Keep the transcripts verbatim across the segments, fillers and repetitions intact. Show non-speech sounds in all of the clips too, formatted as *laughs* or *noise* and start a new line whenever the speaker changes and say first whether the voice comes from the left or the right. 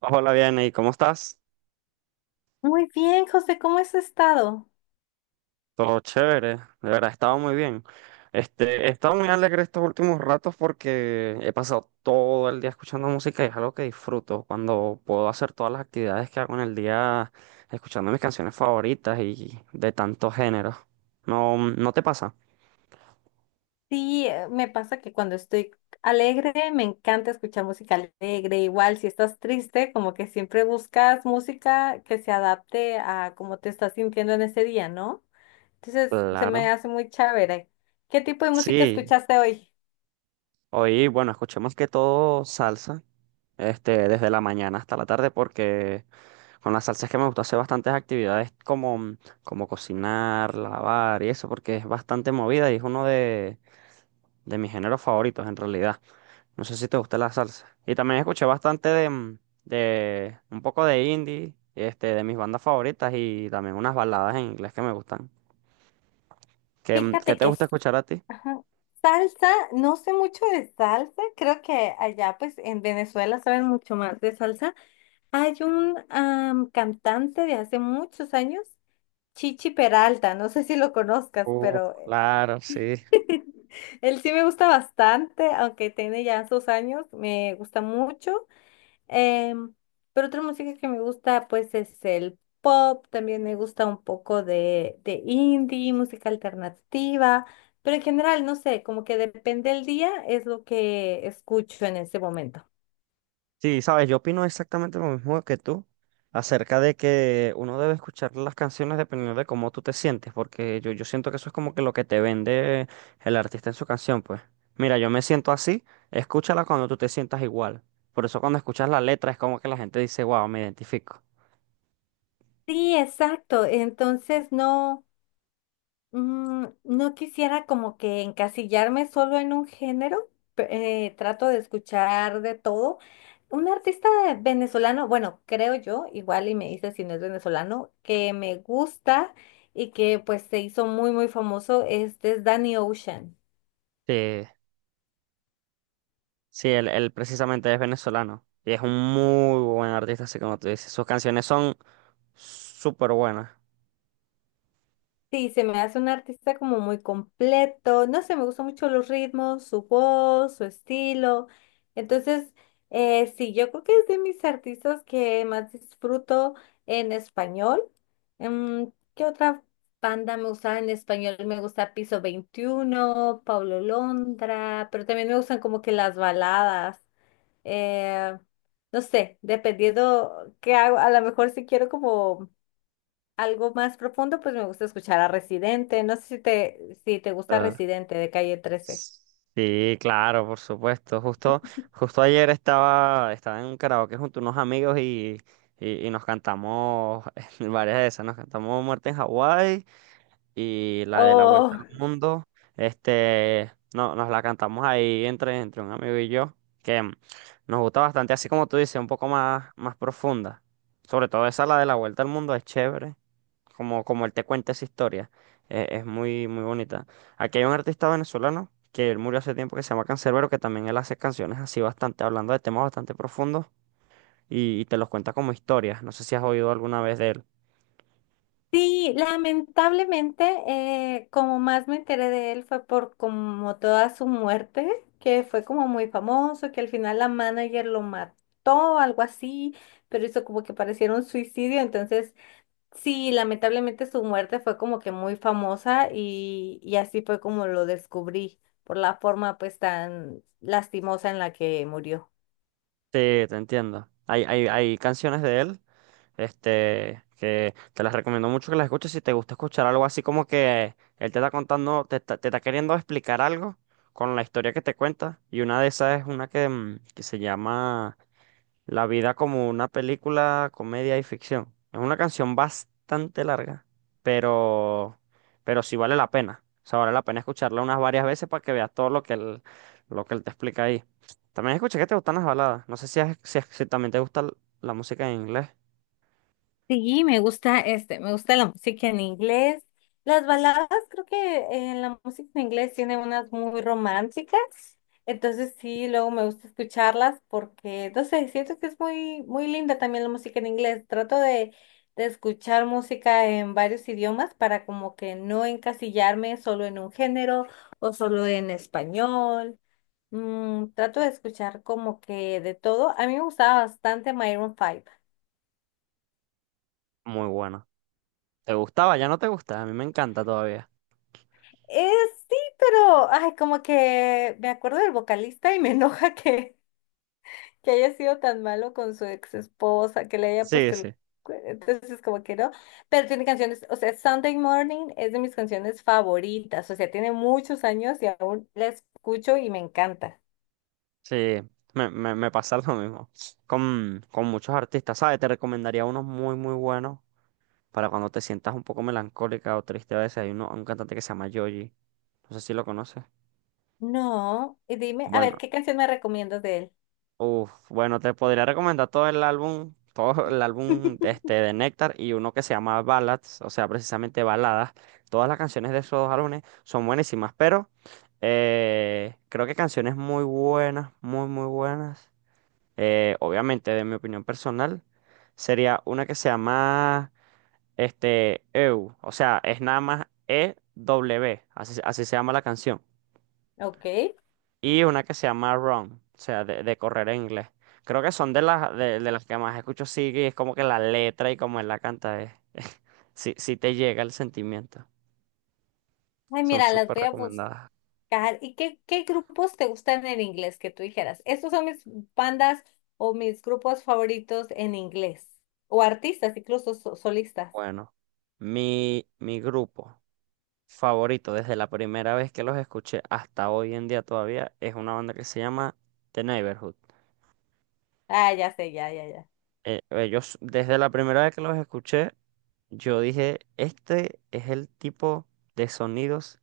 right: Hola, bien, ¿y cómo estás?
left: Muy bien, José, ¿cómo has estado?
right: Todo chévere, de verdad, he estado muy bien. Este, he estado muy alegre estos últimos ratos porque he pasado todo el día escuchando música y es algo que disfruto cuando puedo hacer todas las actividades que hago en el día escuchando mis canciones favoritas y de tantos géneros. ¿No, no te pasa?
left: Sí, eh, me pasa que cuando estoy alegre me encanta escuchar música alegre. Igual, si estás triste, como que siempre buscas música que se adapte a cómo te estás sintiendo en ese día, ¿no? Entonces, se me
right: Claro.
left: hace muy chévere. ¿Qué tipo de música
right: Sí,
left: escuchaste hoy?
right: hoy, bueno, escuché más que todo salsa. Este, desde la mañana hasta la tarde, porque con la salsa es que me gusta hacer bastantes actividades como, como cocinar, lavar y eso, porque es bastante movida y es uno de, de mis géneros favoritos en realidad. No sé si te gusta la salsa. Y también escuché bastante de, mm, de un poco de indie, este, de mis bandas favoritas y también unas baladas en inglés que me gustan. ¿Qué, mm, qué
left: Fíjate
right: te
left: que es
right: gusta escuchar a ti?
left: ajá, salsa, no sé mucho de salsa, creo que allá pues en Venezuela saben mucho más de salsa. Hay un am, cantante de hace muchos años Chichi Peralta, no sé si lo conozcas,
right: Uf,
left: pero eh,
right: claro, sí.
left: *laughs* él sí me gusta bastante, aunque tiene ya sus años, me gusta mucho. Em, pero otra música que me gusta, pues, es el pop, también me gusta un poco de, de indie, música alternativa, pero en general, no sé, como que depende del día, es lo que escucho en ese momento.
right: Sí, sabes, yo opino exactamente lo mismo que tú acerca de que uno debe escuchar las canciones dependiendo de cómo tú te sientes, porque yo, yo siento que eso es como que lo que te vende el artista en su canción, pues. Mira, yo me siento así, escúchala cuando tú te sientas igual. Por eso cuando escuchas la letra es como que la gente dice, wow, me identifico.
left: Sí, exacto. Entonces no, Mm, no quisiera como que encasillarme solo en un género, pe- eh, trato de escuchar de todo. Un artista venezolano, bueno, creo yo, igual y me dice si no es venezolano, que me gusta y que pues se hizo muy muy famoso, este es Danny Ocean.
right: Sí, sí, él, él precisamente es venezolano y es un muy buen artista, así como tú dices. Sus canciones son súper buenas.
left: Sí, se me hace un artista como muy completo. No sé, me gustan mucho los ritmos, su voz, su estilo. Entonces, eh, sí, yo creo que es de mis artistas que más disfruto en español. Mm, ¿Qué otra banda me gusta en español? Me gusta Piso Veintiuno, Pablo Londra, pero también me gustan como que las baladas. Eh, no sé, dependiendo qué hago, a lo mejor si quiero como algo más profundo, pues me gusta escuchar a Residente. No sé si te, si te gusta Residente de Calle trece.
right: Sí, claro, por supuesto. Justo, justo ayer estaba, estaba en un karaoke junto a unos amigos y, y, y nos cantamos *laughs* varias de esas. Nos cantamos Muerte en Hawái y la de la Vuelta
left: Oh,
right: al Mundo. Este, no, nos la cantamos ahí entre, entre un amigo y yo, que mm, nos gusta bastante, así como tú dices, un poco más, más profunda. Sobre todo esa, la de la Vuelta al Mundo, es chévere como, como él te cuenta esa historia. Eh, es muy, muy bonita. Aquí hay un artista venezolano que él murió hace tiempo que se llama Canserbero, que también él hace canciones así bastante, hablando de temas bastante profundos y, y te los cuenta como historias. No sé si has oído alguna vez de él.
left: sí, lamentablemente, eh, como más me enteré de él fue por como toda su muerte, que fue como muy famoso, que al final la manager lo mató, algo así, pero hizo como que pareciera un suicidio, entonces. Sí, lamentablemente su muerte fue como que muy famosa y, y así fue como lo descubrí, por la forma pues tan lastimosa en la que murió.
right: Sí, te entiendo. Hay, hay, hay canciones de él, este, que te las recomiendo mucho que las escuches si te gusta escuchar algo así como que él te está contando, te está, te está queriendo explicar algo con la historia que te cuenta. Y una de esas es una que, mm, que se llama La vida como una película, comedia y ficción. Es una canción bastante larga, pero, pero sí vale la pena. O sea, vale la pena escucharla unas varias veces para que veas todo lo que él, lo que él te explica ahí. También escuché que te gustan las baladas. No sé si, es- si, es- si también te gusta l- la música en inglés.
left: Sí, me gusta este, me gusta la música en inglés. Las baladas, creo que eh, la música en inglés tiene unas muy románticas. Entonces sí, luego me gusta escucharlas porque, no sé, siento que es muy, muy linda también la música en inglés. Trato de, de escuchar música en varios idiomas para como que no encasillarme solo en un género o solo en español. Mm, trato de escuchar como que de todo. A mí me gustaba bastante Maroon cinco.
right: Muy buena. ¿Te gustaba? Ya no te gusta. A mí me encanta todavía.
left: Eh, sí, pero, ay, como que me acuerdo del vocalista y me *laughs* enoja que, que haya sido tan malo con su ex esposa, que le haya
right: Sí,
left: puesto el...
right: sí.
left: cu- Entonces, como que no, pero tiene canciones, o sea, Sunday Morning es de mis canciones favoritas, o sea, tiene muchos años y aún la escucho y me encanta.
right: Sí, me, me, me pasa *laughs* lo mismo. Con, con muchos artistas, ¿sabes? Te recomendaría unos muy, muy buenos. Para cuando te sientas un poco melancólica o triste a veces. Hay uno, un cantante que se llama Yoji. No sé si lo conoces.
left: No, y dime, a ver,
right: Bueno,
left: ¿qué canción me recomiendas de él?
right: uf, bueno, te podría recomendar todo el álbum, todo el álbum de este de Nectar y uno que se llama Ballads, o sea, precisamente baladas. Todas las canciones de esos dos álbumes son buenísimas, pero eh, creo que canciones muy buenas, muy, muy buenas. Eh, obviamente, de mi opinión personal, sería una que se llama Este, E U, o sea, es nada más e w así, así se llama la canción.
left: Ok.
right: Y una que se llama Run, o sea, de, de correr en inglés. Creo que son de las, de, de las que más escucho, sí, y es como que la letra y como él la canta, es, *laughs* sí, sí te llega el sentimiento.
left: Ay,
right: Son
left: mira, las
right: súper
left: voy a buscar.
right: recomendadas.
left: Car- ¿Y qué, qué grupos te gustan en inglés que tú dijeras? Estos son mis bandas o mis grupos favoritos en inglés. O artistas, incluso so- solistas.
right: Bueno, mi, mi grupo favorito desde la primera vez que los escuché hasta hoy en día todavía es una banda que se llama The Neighborhood.
left: Ah, ya sé, ya, ya, ya.
right: Eh, ellos, desde la primera vez que los escuché, yo dije, este es el tipo de sonidos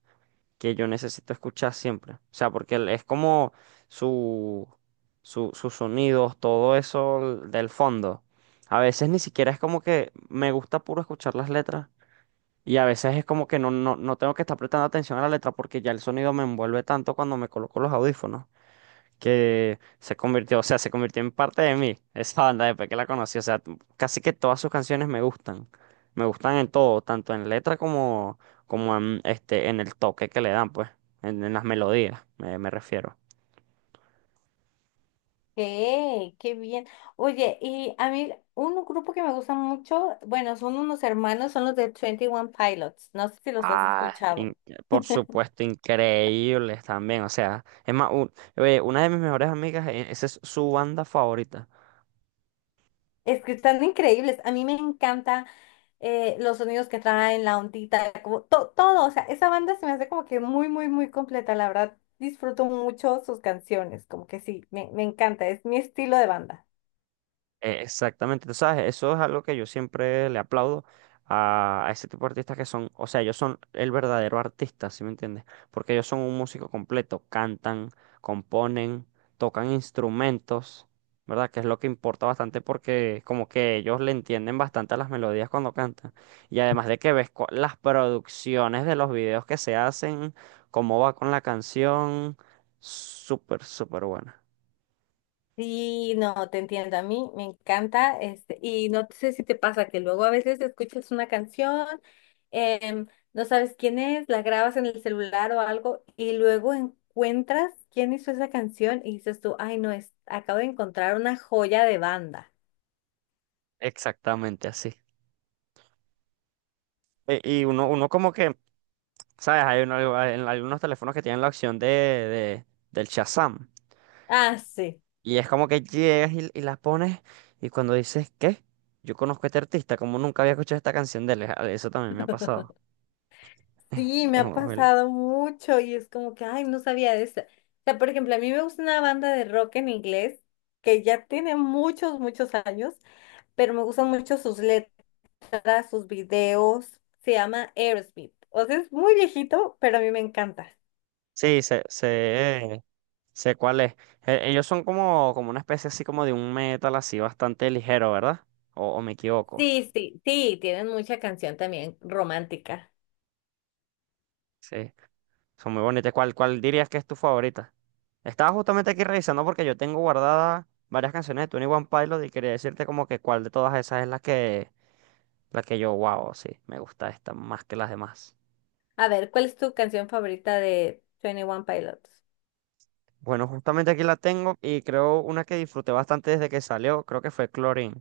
right: que yo necesito escuchar siempre. O sea, porque el- es como su, su- sus sonidos, todo eso del fondo. A veces ni siquiera es como que me gusta puro escuchar las letras. Y a veces es como que no, no, no tengo que estar prestando atención a la letra porque ya el sonido me envuelve tanto cuando me coloco los audífonos que se convirtió, o sea, se convirtió en parte de mí, esa banda después que la conocí, o sea, t- casi que todas sus canciones me gustan, me gustan en todo, tanto en letra como, como en, este, en el toque que le dan, pues, en, en las melodías, me, me refiero.
left: ¡Qué, qué bien! Oye, y a mí un grupo que me gusta mucho, bueno, son unos hermanos, son los de Twenty One Pilots. No sé si los has
right: Ah, In-
left: escuchado.
right: por supuesto, increíbles también, o sea, es más, u- eh, una de mis mejores amigas, eh, esa es su banda favorita.
left: Es que están increíbles. A mí me encanta eh, los sonidos que traen, la ondita, como to- todo. O sea, esa banda se me hace como que muy, muy, muy completa. La verdad, disfruto mucho sus canciones. Como que sí, me, me encanta. Es mi estilo de banda.
right: Eh, Exactamente, tú sabes, eso es algo que yo siempre le aplaudo a, a ese tipo de artistas que son, o sea, ellos son el verdadero artista, ¿sí me entiendes? Porque ellos son un músico completo, cantan, componen, tocan instrumentos, ¿verdad? Que es lo que importa bastante porque como que ellos le entienden bastante a las melodías cuando cantan. Y además de que ves cu- las producciones de los videos que se hacen, cómo va con la canción, súper, súper buena.
left: Sí, no, te entiendo. A mí me encanta, este, y no sé si te pasa que luego a veces escuchas una canción, em, no sabes quién es, la grabas en el celular o algo, y luego encuentras quién hizo esa canción y dices tú, ay, no, es, acabo de encontrar una joya de banda.
right: Exactamente así. E- Y uno, uno como que ¿sabes? Hay uno- en algunos teléfonos que tienen la opción de, de- del Shazam.
left: Ah, sí,
right: Y es como que llegas y, y la pones y cuando dices, ¿qué? Yo conozco a este artista, como nunca había escuchado esta canción de él. Ah, eso también me ha pasado.
left: sí, me
right: Es
left: ha
right: muy muy loco.
left: pasado mucho y es como que, ay, no sabía de esa. O sea, por ejemplo, a mí me gusta una banda de rock en inglés que ya tiene muchos, muchos años, pero me gustan mucho sus letras. Para sus videos. Se llama Aerosmith. O sea, es muy viejito, pero a mí me encanta.
right: Sí, sé, sé, sé cuál es. Eh, Ellos son como, como una especie así como de un metal así bastante ligero, ¿verdad? O, o me equivoco.
left: Sí, sí, sí, tienen mucha canción también romántica.
right: Sí. Son muy bonitas. ¿Cuál, cuál dirías que es tu favorita? Estaba justamente aquí revisando porque yo tengo guardadas varias canciones de Twenty One Pilot y quería decirte como que cuál de todas esas es la que, la que yo, wow, sí, me gusta esta más que las demás.
left: A ver, ¿cuál es tu canción favorita de twenty One Pilots?
right: Bueno, justamente aquí la tengo y creo una que disfruté bastante desde que salió, creo que fue Chlorine.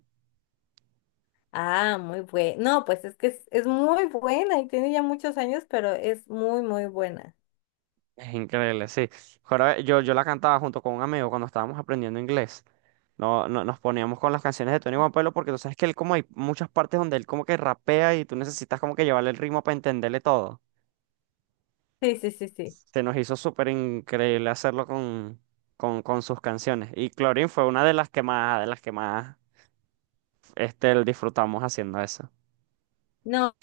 left: Ah, muy buena. No, pues es que es, es muy buena y tiene ya muchos años, pero es muy, muy buena.
right: Es increíble, sí. Joroba- yo, yo la cantaba junto con un amigo cuando estábamos aprendiendo inglés. No, no, nos poníamos con las canciones de Tony One Pilote porque tú sabes que él como hay muchas partes donde él como que rapea y tú necesitas como que llevarle el ritmo para entenderle todo.
left: Sí, sí, sí, sí.
right: Se nos hizo súper increíble hacerlo con, con, con sus canciones. Y Clorin fue una de las que más, de las que más este, disfrutamos haciendo eso.
left: No,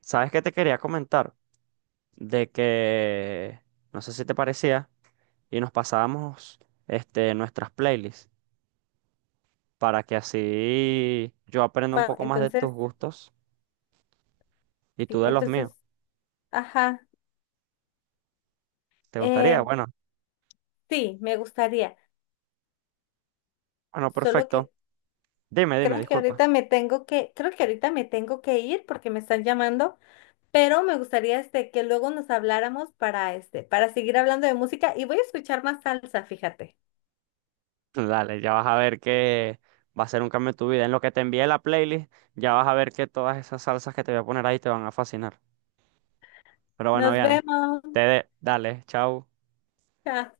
right: ¿Sabes qué te quería comentar? De que, no sé si te parecía, y nos pasábamos este, nuestras playlists, para que así yo aprenda un
left: ma-
right: poco más de tus
left: entonces,
right: gustos y
left: sí,
right: tú de los
left: entonces,
right: míos.
left: ajá.
right: ¿Te gustaría?
left: eh,
right: Bueno,
left: sí, me gustaría.
right: bueno,
left: Solo
right: perfecto.
left: que
right: Dime, dime,
left: creo que
right: disculpa.
left: ahorita me tengo que, creo que ahorita me tengo que ir porque me están llamando, pero me gustaría este que luego nos habláramos para este, para seguir hablando de música y voy a escuchar más salsa, fíjate.
right: *laughs* Dale, ya vas a ver que va a ser un cambio en tu vida. En lo que te envíe la playlist, ya vas a ver que todas esas salsas que te voy a poner ahí te van a fascinar. Pero bueno,
left: Nos
right: Viane,
left: vemos.
right: te de, dale, chao.
left: Chao.